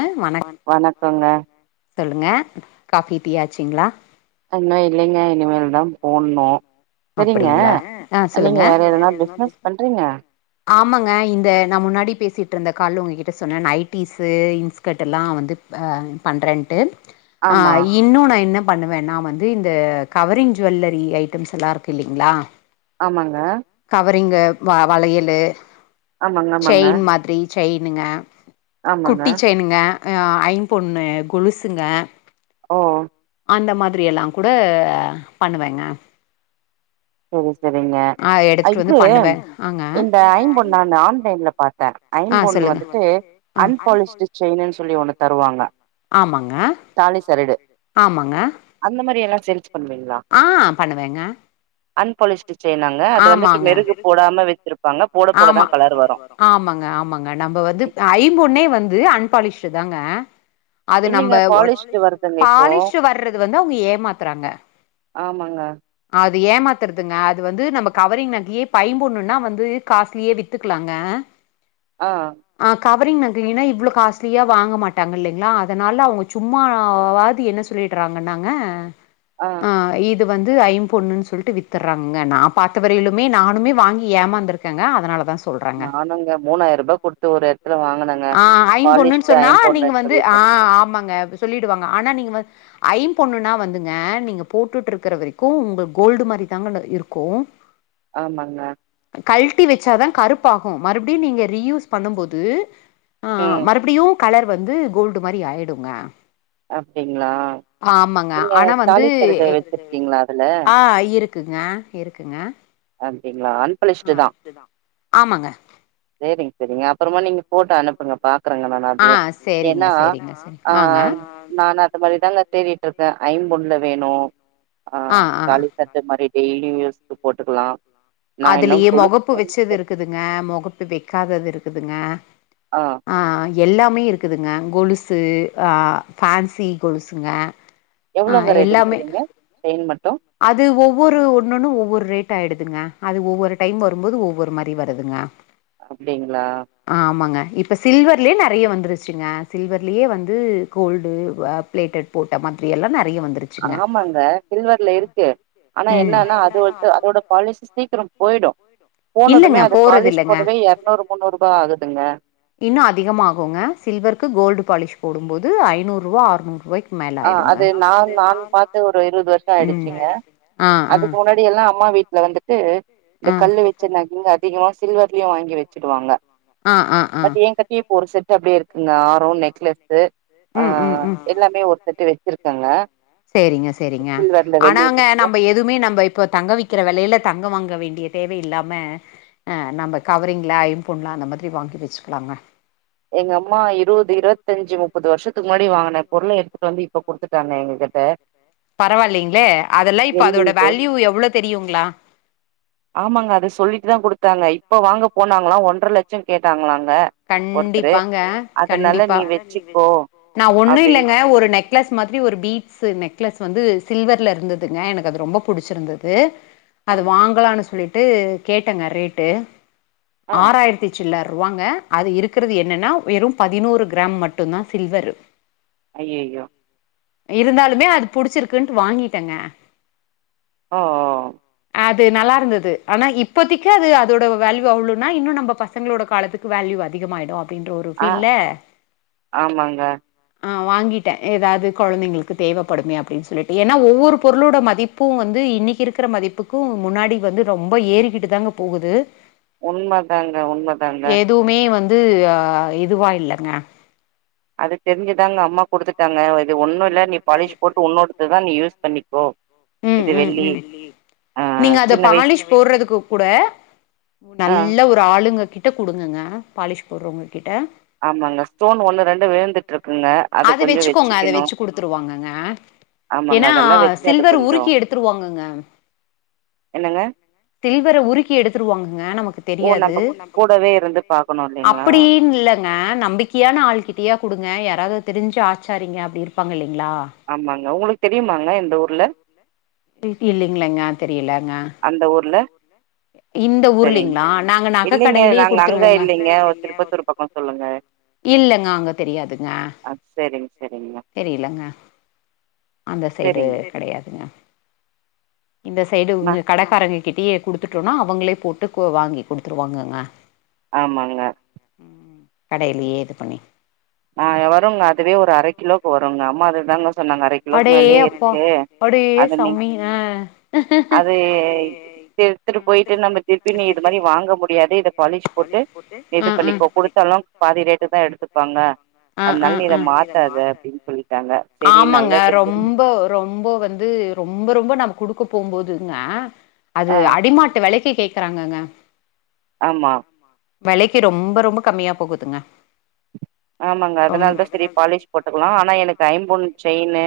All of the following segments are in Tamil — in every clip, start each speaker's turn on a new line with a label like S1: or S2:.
S1: ம் வணக்கம் வணக்கங்க சொல்லுங்க காபி டீ ஆச்சுங்ளா
S2: இன்னும் இல்லைங்க இனிமேல் தான் போடனும் சேரிங்க
S1: அப்டிங்களா ஆ
S2: நீங்க
S1: சொல்லுங்க
S2: வேற எதனா பிஸ்னஸ் பண்றீங்க
S1: ஆமாங்க இந்த நான் முன்னாடி பேசிட்டு இருந்த கால்ல உங்ககிட்ட சொன்னேன் நைட்டிஸு இன்ஸ் கட்டெல்லாம் வந்து பண்றேன்ட்டு
S2: ஆமா
S1: ஆஹ இன்னும் நான் என்ன பண்ணுவேன்னா வந்து இந்த கவரிங் ஜவல்லரி ஐட்டம்ஸ் எல்லாம் இருக்கும் இல்லைங்களா
S2: ஆமாங்க
S1: கவரிங்கு வ வளையலு
S2: ஆமாங்க ஆமாங்க
S1: செயின் மாதிரி செயினுங்க
S2: ஆமாங்க
S1: குட்டி செய்யினுங்க ஐம் பொண்ணு கொலுசுங்க
S2: ஓ
S1: அந்த மாதிரி எல்லாம் கூட பண்ணுவேங்க
S2: ஓ சேரி சேரிங்க
S1: ஆ எடுத்துட்டு
S2: இது
S1: வந்து பண்ணுவே ஆங்க
S2: இந்த ஐம்பொன் நான் ஆன்லைன்ல பாத் த
S1: ஆ
S2: ஐம்பொண்ணு
S1: சொல்லுங்க
S2: வந்துட்டு
S1: ஆ
S2: அன்பாலிஸ்டு செயினுன்னு சொல்லி ஒண்ணு தருவாங்க
S1: ஆமாங்க தாலி சரடு ஆமாங்க
S2: அந்த மாரி எல்லாம் சேல்ஸ் பண்ணுவீங்களா
S1: ஆ பண்ணுவேங்க
S2: அன்பாலிஷ்டு செய்யினுங்க அது வந்துட்டு
S1: ஆமாங்க
S2: மெருகு போடாம வச்சிருப்பாங்க போட
S1: ஆமா
S2: போடதான் கலர் வரும்
S1: ஆமாங்க ஆமாங்க நம்ம வந்து ஐம்பொன்னே வந்து அன்பாலிஷ்டு தாங்க அது நம்ப
S2: இல்லைங்க பாலிஷ்டு
S1: பாலீஸ்டு
S2: வருதுங்க இப்போ
S1: பாலிஸ் வர்றது வந்து அவங்க ஏமாத்துறாங்க
S2: ஆமாங்க
S1: அது ஏமாத்திரதுங்க அது வந்து நம்ம கவரிங் நகையே இப்ப ஐமபொண்ணுனா வந்து காஸ்ட்லியே வித்துக்லாங்க
S2: ஆஹ்
S1: அ கவரிங் நகைனா இவ்ளோ காஸ்ட்லியா வாங்க மாட்டாங்க இல்லைங்களா அதனால அவங்க சும்மாவது என்ன சொ சொல்லிடுறாங்க நாங்க
S2: ஆஹ்
S1: அ இது வந்து ஐம்பொண்ணு சொல்லிட்டு வித்துறாங்கங்க நா பாத்த வரையிலுமே நானுமே வாங்கி ஏமாந்துருக்கேங்க அதனால தான் சொல் சொல்றேங்க
S2: நானுங்க மூணாயிர ரூபா குடுத்து ஒரு எடத்துல வாங்குனங்க.
S1: ஆ ஐம்பொண்ணு
S2: பாலிஷ்டு
S1: சொன்னா நீங்க
S2: ஐம்பொன்னுன்னு
S1: வந்து
S2: சொல்லிட்டு
S1: ஆ ஆமாங்க சொல்லிடுவாங்க ஆனா நீங்க வ ஐம்பொண்ணுன்னா வந்துங்க நீங்க போட்டுட்டு இருக்கற வரைக்கும் உங்க கோல்டு மாதிரி தாங்க இருக்கும்
S2: ஆமாங்க
S1: கழட்டி வச்சாதான் கருப்பாகும் மறுபடியும் நீங்க ரீயூஸ் பண்ணும்போது ஆ
S2: ம்
S1: மறுபடியு கலர் வந்து கோல்டு மாரி ஆயிடுங்க
S2: அப்டிங்களா?
S1: ஆமாங்க
S2: நீங்க
S1: ஆனா வந்து
S2: தாலிசரடு வச்சிருக்கீங்களா அதுல?
S1: ஆ இரு க்குங்க இருக்குங்க
S2: அப்டிங்களா அன்
S1: ஆமாங்க
S2: சேரிங் சேரிங்க அப்புறமா நீங்க போட்டு அனுப்புங்க பாக்கறங்க
S1: ஆ
S2: மேம்
S1: சேரிங்க
S2: ஏன்னா
S1: சேரிங்க சரி
S2: ஆ
S1: ஆங்க
S2: நானு அது மாதிரிதாங்க தேடிட்ருக்கே ஐம்பொண்ல வேணு ஆ தாலி அந்த மாரி டெய்லி யூஸ்கு போட்டுக்கலா
S1: அதுலயே மொகப்பு வெச்சது இருக்குதுங்க மொகப்பு வெக்காதது இருக்குதுங்க
S2: ஆ
S1: அ எல்லாமே இருக்குதுங்க கொலுசு அ ஃபேன்சி கொலுசுங்க ஆ
S2: எவ்வளவுங்க ரேட்
S1: எல்லாமே
S2: விக்குறீங்க செயின் மட்டும்
S1: அது ஒவ்வொரு ஒண்ணுன்னு ஒவ்வொரு ரேட் ஆயிடுதுங்க அது ஒவ்வொரு டைம் வரும்போது ஒவ்வொரு மாரி வருதுங்க
S2: அப்படிங்ளா
S1: ஆமாங்க இப்ப சில்வர்லயே நெறைய வந்துருச்சுங்க சில்வர்லயே வந்து கோல்டு அ பிளேட்டட் போட்ட மாதிரி எல்லா நெறைய வந்திருக்
S2: ஆமாங்க சில்வர்ல இருக்கு ஆனா
S1: ம்.
S2: என்னன்னா அது வத்து அதோட பாலிஷ் சீக்கிரம் போயிடு போனதுமே
S1: இல்லங்க
S2: அது
S1: போறது
S2: பாலிஷ்
S1: இல்லங்க
S2: போடவே எற்நூறு முன்னூறுரூபா ஆகுதுங்க
S1: இன்னு அதிகமாகுங்க சில்வருக்கு கோல்டு பாலிஷ் போடும்போது ஐநூறுரூவா ஆற்நூறு ரூவாய்க்
S2: ஆ அது நான் நான் பாத்து ஒரு இருவது வர்ஷோ
S1: ம்.
S2: ஆயிடுச்சுங்க
S1: ஆ ஆ
S2: அதுக்கு
S1: வாங்கிட்டு.
S2: முன்னாடி எல்லா அம்மா வீ ட்ல வந்துட்டு இந்த கல்லு
S1: ஆ
S2: வச்சிருந்தாக் அதிகமா சில்வர்லயு வாங்கி வெச்சுடுவாங்க
S1: ஆ ஆ ஆ.
S2: பட் எ கட்டி இப்ப ஒரு செட்டு அப்படியே இருக்குங்க ஆறோ நெக்லஸ்சு ஆ
S1: ம் ம் ம்.
S2: எல்லாமே ஒரு செட்டு வெச்சிருக்காங்க
S1: சேரிங்க சேரிங்க ஆனாங்க நம்ப எது எதும்மே நம்ப இப்ப தங்க விக்கிற வெலையில தங்க வாங்க வேண்டிய தேவை இல்லாம ஆ நம்ப கவரிங்ல ஐம்பொன்ல அந்த மாதிரி வாங்கி வெச்சுக்கலாங்க
S2: எங்க அம்மா இருவது இருவத்தஞ்சு முப்பது வருஷத்துக்கு முன்னாடி வாங்குன பொருள எடுத்துட்டு வந்து இப்ப குடுத்துட்டாங்க எங்க கிட்ட
S1: பரவாலிங்ளே அதெல்லா இப்ப
S2: வெள்ளி
S1: அதோட வேல்யூ எவ்ளோ தெரியுங்ளா
S2: ஆமாங்க அத சொல்லிட்டு தா குடுத்தாங்க இப்ப வாங்க போனாங்களா ஒன்ற லட்ச கேட்டாங்களாங்க ஒருத்தரு.
S1: கண்டிப்பாங்க
S2: அதனால
S1: கண்டிப்பா
S2: நீ வச்சுக்கோ
S1: நா ஒன்னு
S2: அப்டின்னு
S1: இல்லைங்க ஒரு நெக் நெக்லஸ் மாதிரி ஒரு பீட்ஸ் நெக்லஸ் வந்து சில்வர்ல இருந்ததுங்க எனக்கு அது ரொம்ப புடிச்சிருந்தது அத
S2: ஆ
S1: வாங்கலான்னு சொல்லிட்டு கேட்டேங்க ரேட்டு
S2: ஆ
S1: ஆறாயிரத்தி சில்லர் ரூவாங்க அது இருக்கிறது என்னன்னா வெறும் பதினோரு கிராம் மட்டு தா சில்வர்
S2: ஐயய்யோ
S1: இருந்தாலுமே அது புடிச்சிருக்குன்ட்டு வாங்கிட்டங்க
S2: ஓ
S1: ஹ அது நல்லா இருந்தது ஆனா இப்போதிக்கு அது அதோட வேல்யூ அவ்ளுன்னா இன்னு நம்ம பசங்களோட காலத்துக்கு வேல்யூ அ திகமாயிடு அப்படின்ற ஒரு
S2: ஆ
S1: ஃபீல்ல
S2: ஆமாங்க.
S1: ஆ வாங்கிட்டே எதாவ்து கொழந்தைங்களுக்கு தேவப்படுமே அப்டின் சொல்லிட்டு ஏன்னா ஒவ்வொரு பொருளோட மதி ப்பூ வந்து இன்னிக்கி இருக்கிற மதிப்புக்கு முன்னாடி வந்து ரொம்ப ஏறிக்கிட்டு தாங்க போகுது
S2: உண்மதாங்க, உண்மதாங்க.
S1: எதுவுமே வந்து ஆ இதுவா இல்லங்க
S2: அது தெரிஞ்சுதாங்க அம்மா குடுத்துட்டாங்க இது ஒன்னு இல்ல நீ பாலிஷ் போட்டு ஒன்னோடுத்துதா நீ யூஸ் பண்ணிக்கோ
S1: ம்,
S2: இது
S1: ம்,
S2: வெள்ளி
S1: இந்த ம்.
S2: ஆ
S1: நீங்க அத
S2: சின்ன வயசு
S1: பாலிஷ் போற்றதுக்கு கூட
S2: ஆ
S1: நல்ல ஒரு ஒரு ஆளுங்க கிட்ட குடுக்கக்கூடிய பாலிஷ் போடுறவங்க கிட்ட
S2: ஆமாங்க ஸ்டோன் ஒண்ணு ரெண்டு விழுந்துட்ருக்குங்க
S1: அது வச்சுக்கோங்க அத வச்சு குடுத்துருவாங்கங்க
S2: ஆமாங்க
S1: ஏனா
S2: அதெல்லாம் வச்சு அது
S1: சில்வர்
S2: கொஞ்சம்
S1: உருக்கி எடுத்துருவாங்கங்க
S2: என்னங்க
S1: சில்வர உருக்கி எடுத்துருவாங்கங்க நமக்கு
S2: ஓ!
S1: தெரியாது
S2: நம்ப கூடவே இருந்து பாக்கணும் இல்லைங்களா?
S1: அப்புடின் இல்ல ங்க நம்பிக்கையான ஆள்கிட்டயா குடுங்க யாராவது தெரிஞ்சு ஆச்சாரீங்க அப்டி இருப்பாங்க இல்லிங்ளா
S2: ஆமாங்க உங்களுக்கு தெரியுமாங்க இந்த ஊர்ல
S1: டிகி இல்லைங்ளங்கா தெரியலங்க
S2: அந்த ஊர்ல
S1: குடுங்க இந்த
S2: சரிங்க.
S1: ஊர்லலிங்ளா நாங்க நக
S2: இல்லைங்க.
S1: கடைலே
S2: நாங்க அங்க
S1: குடுத்துருவோங்க
S2: இல்லைங்க. திருப்பத்தூர் பக்கம் சொல்லுங்க.
S1: இல்லங்க அங்க தெரியாதுங்க
S2: அ சேரிங் சேரிங்மா
S1: தெரியலங்க அந்த சைடு
S2: சரிங்க.
S1: கிடையாதுங்க இந்த சைடு
S2: நா
S1: உங்க கடக்காரரு கிட்டேயே குடுத்துட்டோனா அவங்களே போட்டு கோ வாங்கி கொடுத்துருவாங்கங்க
S2: ஆமாங்க
S1: கடையிலியே இது பண்ணி
S2: ஆ எவருங்க அதுவே ஒரு அரை கிலோக்கு வருங்க அம்மா அதுதாங்க சொன்னாங்க அரை கிலோக்கு
S1: அடே
S2: மேலேயே
S1: அப்பா
S2: இருக்கு
S1: மேலயே அடே
S2: அது நீ
S1: சாமி ஆ அப்படின்னாங்க.
S2: அது எடுத்துட்டு போயிட்டு நம்ம திருப்பி நீ இது மாரி வாங்க முடியாது இத பாலிஷ் போட்டு இது பண்ணிக்கோ குடுத்தாலு பாதி ரேட்டு தா எடுத்துப்பாங்க அத்னால் நீ இத
S1: அதனால
S2: மாத்தாத அப்டின் சொல்லிட்டாங்க சேரி
S1: ஆமாங்க
S2: நல்லது
S1: ரொம்ப ரொம்ப வந்து ரொம்ப ரொம்ப நம்ம குடுக்க போம்போதுங்க அது
S2: ஆ
S1: அடிமாட்டு வெலக்கி கேக்குறாங்கங்க
S2: ஆமா
S1: வெலக்கி ரொம்ப ரொம்ப கம்மியா போகுதுங்க
S2: ஆமாங்க அதனால்தா சரி பாலிஷ் போட்டுக்கிலா ஆனா எனக்கு ஐம்பொன் செயினு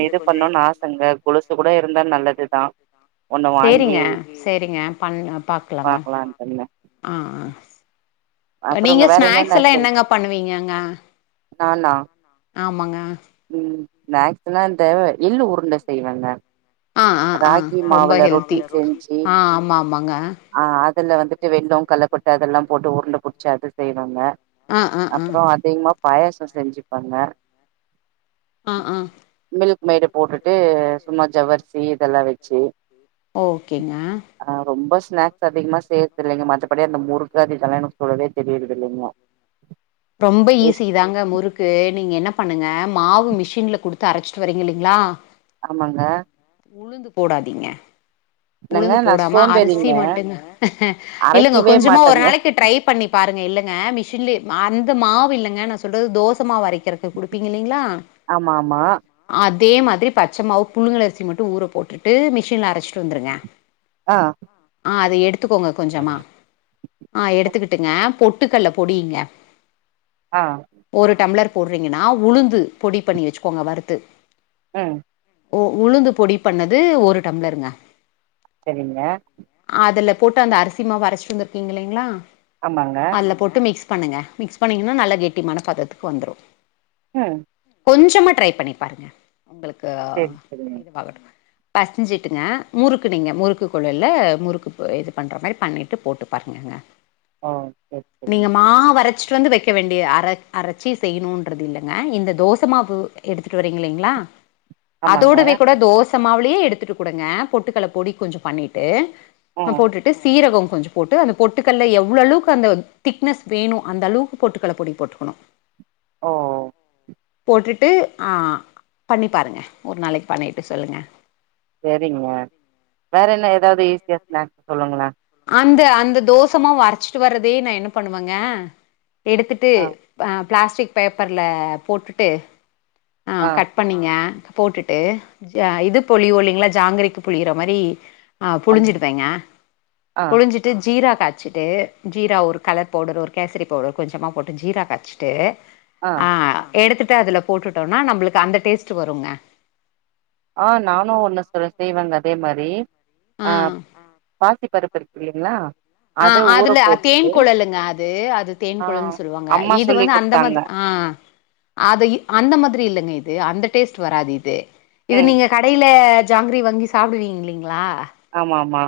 S1: அது கொஞ்ச இது பண்ணனுனு ஆசங்க கொலுசு கூட இருந்தா நல்லதுதா
S2: ஒண்ணு வாங்கி
S1: சேரிங்க சேரிங்க பண்ண பாக்லாங்க
S2: பாக்கலான்ட்டு இருந்தேன்
S1: நீங்க
S2: அப்புறங்க வேற
S1: ஸ்நாக்ஸ்
S2: என்னென்ன
S1: எல்லா
S2: செஞ்சு
S1: என்னங்க பண்ணுவீங்கங்க
S2: நானா
S1: ஆமாங்க
S2: ம் ஸ்நேக்ஸுலா தேவ எள்ளு உருண்ட செய்வங்க
S1: ஆ ஆ ஆ
S2: ராகி
S1: ரொம்ப
S2: மாவுல
S1: ஹெல்தி
S2: ரொட்டி செஞ்சு
S1: ஆ ஆமா ஆமாங்க
S2: ஆ அதுல வந்துட்டு வெள்ள கல்லக்கொட்ட அதெல்லா போட்டு உருண்ட புடிச்சு அது செய்வங்க
S1: ஆ ஆ ஆ
S2: அப்புற அதிகமா பாயச செஞ்சுப்பங்க
S1: ஆ ஆ
S2: மில்க் மைடு போட்டுட்டு சும்மா ஜவ்வரிசி இதெல்லா வெச்சு
S1: ஓகேங்க
S2: ஆ ரொம்ப ஸ்நாக்ஸ் அதிகமா செய்றது இல்லைங்க மத்தபடி அந்த முறுக்கு அது இதெலா எனக்கு சுடவே தெரியற்தில்லைங்க
S1: ரொம்ப ஈஸி தாங்க முறுக் து நீங்க என்ன பண்ணுங்க மாவு மிஷின்ல குடுத்து அரைச்சிட்டு வரீங்க இல்லிங்ளா
S2: ஆமாங்க
S1: உளுந்து போடாதீங்க
S2: என்னங்க
S1: உளுந்து
S2: நா
S1: போடாம அரிசி
S2: சோம்பேறிங்க
S1: மட்டும்ங்க இல்லங்க
S2: அரைக்கவே
S1: கொஞ்சமா ஒரு
S2: மாட்டேங்க
S1: நாளைக்கு ட்ரை பண்ணி பாருங்க இல்லைங்க மிஷின்லே அந்த மாவு இல்லங்க நா சொல்றது தோசமாவு அரைக்கறதுக்கு குடுப்பீங்க இல்லிங்களா
S2: ஆமாமா
S1: அதே மாதிரி பச்ச மாவு புழுங்கல் அரிசி மட்டு ஊற போட்டுட்டு மிஷின்ல அரச்சிட்டு வந்துருங்க
S2: ஆ
S1: ஆ அத எடுத்துக்கோங்க கொஞ்சமா ஆ எடுத்துக்கிட்டுங்க பொட்டுக்கல்ல பொடிங்க
S2: ஆ
S1: ஒரு டம்ளர் போடுறீங்கன்னா உளுந்து பொடி பண்ணி வச்சுக்கோங்க வறுத்து
S2: ம்
S1: ஓ உளுந்து பொடி பண்ணது ஒரு டம்ளர்ங்க
S2: செரிங்க
S1: அதுல போட்டு அந்த அரிசி மாவு அரைச்சுட்டு வந்திருக்கில்லைங்களா
S2: ஆமாங்க
S1: அதுல போட்டு மிக்ஸ் பண்ணுங்க மிக்ஸ் பண்ணிங்ன்னா நல்ல கெட்டிமான பதத்துக்கு வந்துரு
S2: ம்
S1: கொஞ்சமா ட்ரை பண்ணி பாருங்க உங்களுக்கு
S2: சரி சரிங்க
S1: இதுவாகட்டு பேசஞ்சிட்டுங்க முறுக்கு நீங்க முறுக்கு குழல்ல முறுக்கு இது பண்ற மாரி பண்ணிட்டு போட்டு பாருங்கங்க
S2: ஓ சரி சரிங்க
S1: நீங்க மாவரச் சுட்டு வந்து வக்க வேண்டிய அர அரச்சு செய்யணுன்றது இல்லங்க இந்த தோசமாவு எடுத்துட்டு வரிங்கில்லைங்களா
S2: ஆமாங்க
S1: அதோடவே கூட தோசமாவளயே எடுத்துட்டு கொடுங்க பொட்டுக்கள பொடி கொஞ்ச பண்ணிட்டு ந
S2: ம்
S1: போட்டுட்டு சீரகம் கொஞ்ச போட்டு அந்த பொட்டுக்கல்ல எவ்ளவுக்கு அந்த திக்னஸ் வேணு அந்த அளவுக்கு போட்டுக்கல்ல பொடி போட்டுக்கணு
S2: ஓ
S1: போட்டுட்டு ஆ பண்ணி பாருங்க ஒரு நாளைக்கு பண்ணிட்டு சொல்லுங்க
S2: செரிங்க வேற என்ன ஏதாவது ஈஸியா ஸ்நாக்ஸ் சொல்லுங்களே
S1: அந்த அந்த தோசமாவு அரைச்சிட்டு வரதே நா என்ன பண்ணுவேங்க எடுத்துட்டு ஆ பிளாஸ்டிக் பேப்பரல போட்டுட்டு ஆ கட் பண்ணீங்க போட்டுட்டு இது பொழிவோல்லைங்களா ஜாங்கிரிக்கு புழியற மாரி ஆ
S2: ஆமா
S1: புழிஞ்சுருவேங்க
S2: ஆ
S1: ழிஞ்சிட்டு ஜீரா காச்சிட்டு ஜீரா ஒரு கலர் பவுடர் ஒரு கேசரி பவுடர் கொஞ்சமா போட்டு ஜீரா காச்சிட்டு ஆ எடுத்துட்டு அதுல போட்டுட்டோனா நம்மளுக்கு அந்த டேஸ்ட் வரும்ங்க
S2: ஆ நானும் ஒன்னு சொல் செய்வங்க அதே மாரி ஆ பாசி பருப்பு இல்லைங்களா
S1: ஆ
S2: அத ஊற
S1: அதுல தேன்
S2: போட்டுட்டு
S1: குழலுங்க அது அது தேன்
S2: ஆ
S1: குழல் சொல்லுவாங்க
S2: அம்மா
S1: இது
S2: சொல்லி
S1: வந்து அந்த
S2: குடுத்தாங்க
S1: மாதி ஆ அத இப் அந்த மாதிரி இல்லைங்க இது அந்த டேஸ்ட் வராது இது இது
S2: ம்
S1: நீங்க கடையில ஜாங்கிரி வாங்கி சாப்பிடுவீங்க இல்லிங்களா
S2: ஆமா ஆமா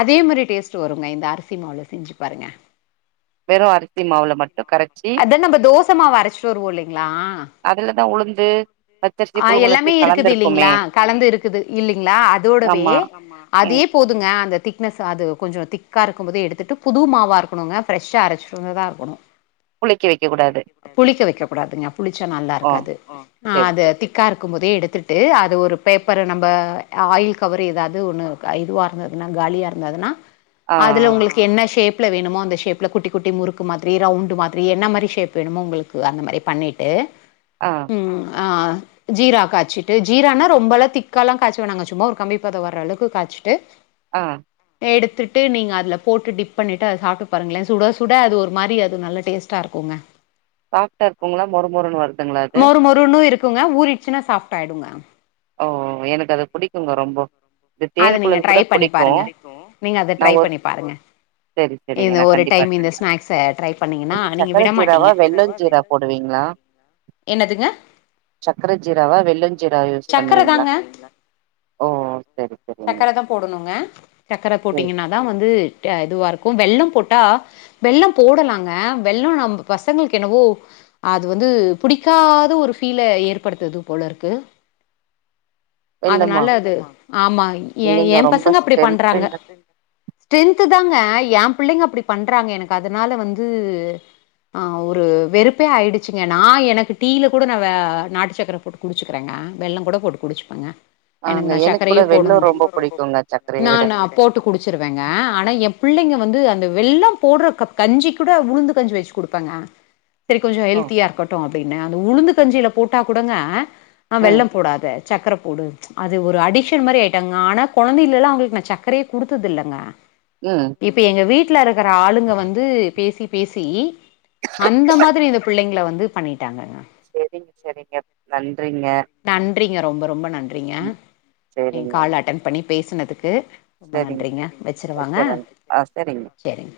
S1: அதே மாரி டேஸ்ட் வருங்க இந்த அரிசி மாவுல செஞ்சு பாருங்க
S2: வெறு அரிசி மாவுள மட்டு கரச்சு
S1: அதா நம்ப தோசமாவு அரச்சிட்டு வருவோ இல்லைங்களா
S2: அதுலதா உளுந்து பச்சரிசி
S1: ஆ
S2: புழுங்கலரிசி
S1: எல்லாமே இருக்குது
S2: கலந்துருக்குமே
S1: இல்லிங்களா கலந்து இருக்குது இல்லிங்களா அதோடவே
S2: ஆமா
S1: அதே
S2: ம்
S1: போதுங்க அந்த திக்னஸ் அது கொஞ்சோ திக்கா இருக்கு போதே எடுத்துட்டு புதுவ மாவா இருக்கணுங்க ஃப்ரெஷ்ஷா அரைச்சிட்டு வந்ததா இருக்கணு
S2: புளிக்க வைக்க கூடாது
S1: புளிக்க வைக்க கூடாதுங்க புளிச்சா நல்லா
S2: ஓ
S1: இருக்காது ஆ
S2: செரி
S1: அது
S2: செரி
S1: திக் க்கா இருக்கு போதே எடுத்துட்டு அது ஒரு பேப்பர நம்ப ஆயில் கவரு எதாவுது ஒன்னு இதுவா இருந்ததுன்னா காலியா இருந்ததன்னா
S2: ஆ
S1: அதுல உங்களுக்கு என்ன ஷேப்ல வேணுமோ அந்த ஷேப்ல குட்டி குட்டி முறுக்கு மாதிரி ரவுண்டு மா திரி என்ன மாரி ஷேப் வேணுமோ உங்களுக்கு அந்த மாரி பண்ணிட்டு
S2: ஆ
S1: ம் ஆ ஜீரா காச்சிட்டு ஜீரான்னா ரொம்பெல்லா திக்கா எல்லா காச்ச வேணாங்க சும்மா ஒரு கம்பிப்பதோ வர்ற அளவுக்கு காச்சிட்டு
S2: ஆ
S1: எடுத்துட்டு நீங்க அதுல போட்டு டிப் பண்ணிட்டு அத சாப்ட்டு பாருங்களே சுட சுட அது ஒரு மாரி அது நல்ல டேஸ் ட்டா இருக்குங்க
S2: சாஃப்ட்டா இருக்குங்ளா மொறு மொறுன்னு வரு
S1: மொறு மொறுன்னு இருக்குங்க ஊறிடுச்சுன்னா சாஃப்ட் ஆயிடுங்க
S2: ஓ எனக்கு அது புடிக்குங்க ரொம்போ இது
S1: அத
S2: தேன்
S1: நீங்க
S2: குழல்
S1: ட்ரை
S2: கூட
S1: பண்ணிப்
S2: புடிக்கு
S1: பாருங்க நீங்க அத
S2: நா
S1: ட்ரை
S2: ஒரு
S1: பண்ணிப் பாருங்க
S2: செரி செரிங்க
S1: இந்த
S2: நா
S1: ஒரு
S2: கண்டிப்பா
S1: டைம்
S2: ட்ரை
S1: இந்த ஸ்நாக்ஸ்ச ட்ரை பண்ணீங்கன்னா
S2: பண்றே
S1: நீங்க
S2: சக்கர
S1: விட
S2: ஜீராவா
S1: மாட்டீங்க
S2: வெள்ளஞ்சீரா போடுவீங்களா
S1: என்னதுங்க
S2: சக்கர ஜீராவா வெல்லஞ் ஜீராவ யூஸ்
S1: சக்கர
S2: பண்ணுவீங்ளா
S1: தாங்க
S2: ஓ செரி செரிங்க
S1: சக்கர தா போடணுங்க சக்கர
S2: செரி
S1: போட்டீங்கன்னா தா வந்து க இதுவா இருக்கு வெல்லோ போட்டா வெல்லம் போடலாங்க வெல்லோ நம்ம பசங்களுக்கு என்னவோ அது வந்து புடிக்காத ஒரு ஃபீல ஏற்படுத்துது போல இருக்கு அதனால
S2: வெல்லமா
S1: அது ஆமா ஏ
S2: இல்லைங்க
S1: ஏம்
S2: ரொம்ப
S1: பசங்க அப்டி பண்றாங்க
S2: ஸ்ட்ரென்த்துங்க
S1: ஸ்ட்ரென்த் தாங்க ஏ பிள்ளைங்க அப்டி பண்றாங்க எனக்கு அதனால வந்து ஆ ஒரு வெறுப்பே ஆயிடுச்சுங்க நா எனக்கு டீயில கூட நா வெ நாட்டு சக்கர போட்டு குடிச்சுக்குறேங்க வெல்லோ கூட போட்டு குடிச்சுப்பேங்க
S2: ஆங்க
S1: நா
S2: எனக்கு கூட
S1: சக்கரையே போடணு
S2: வெல்லோ ரொம்ப புடிக்குங்க சக்கரய விட
S1: நானு போட்டு குடிச்சிருவேங்க ஆனா ஏ புள்ளைங்க வந்து அந்த வெல்லோ போடுற க கஞ்சி கூட உளுந்து கஞ்சி வச்சு குடுப்பங்க சரி கொஞ்சோ
S2: ஓ
S1: ஹெல்த்தியா இருக்கட்டு அப்டின்னு அந்த உளுந்து கஞ்சியில போட்டா கூடங்க ஆ
S2: ம்
S1: வெல்லோ போடாத சக்கர போடு அது ஒரு அடிக்ஷ ஷன் மாரி ஆயிட்டாங்க ஆனா கொழந்தைலெல்லா அவுங்களுக்கு நா சக்கரயே குடுத்தது இல்லேங்க
S2: ம்
S1: இப்ப எங்க வீட்ல இருக்குற ஆளுங்க வந்து பேசி பேசி அந்த மாதிரி இந்த பிள்ளைங்கள வந்து பண்ணிட்டாங்க
S2: செரிங்க செரிங்க நன்றிங்க
S1: நன்றிங்க ரொம்ப ரொம்ப நன்றிங்க
S2: ம்
S1: எங்
S2: சரிங்க
S1: கால அட்டன் பண்ணி பேசுனதுக்கு ரொம்ப
S2: சரிங்க
S1: நன்றிங்க வெச்சுரவாங்க
S2: வச்சறேங்க ஆ சரிங்க
S1: செரிங்க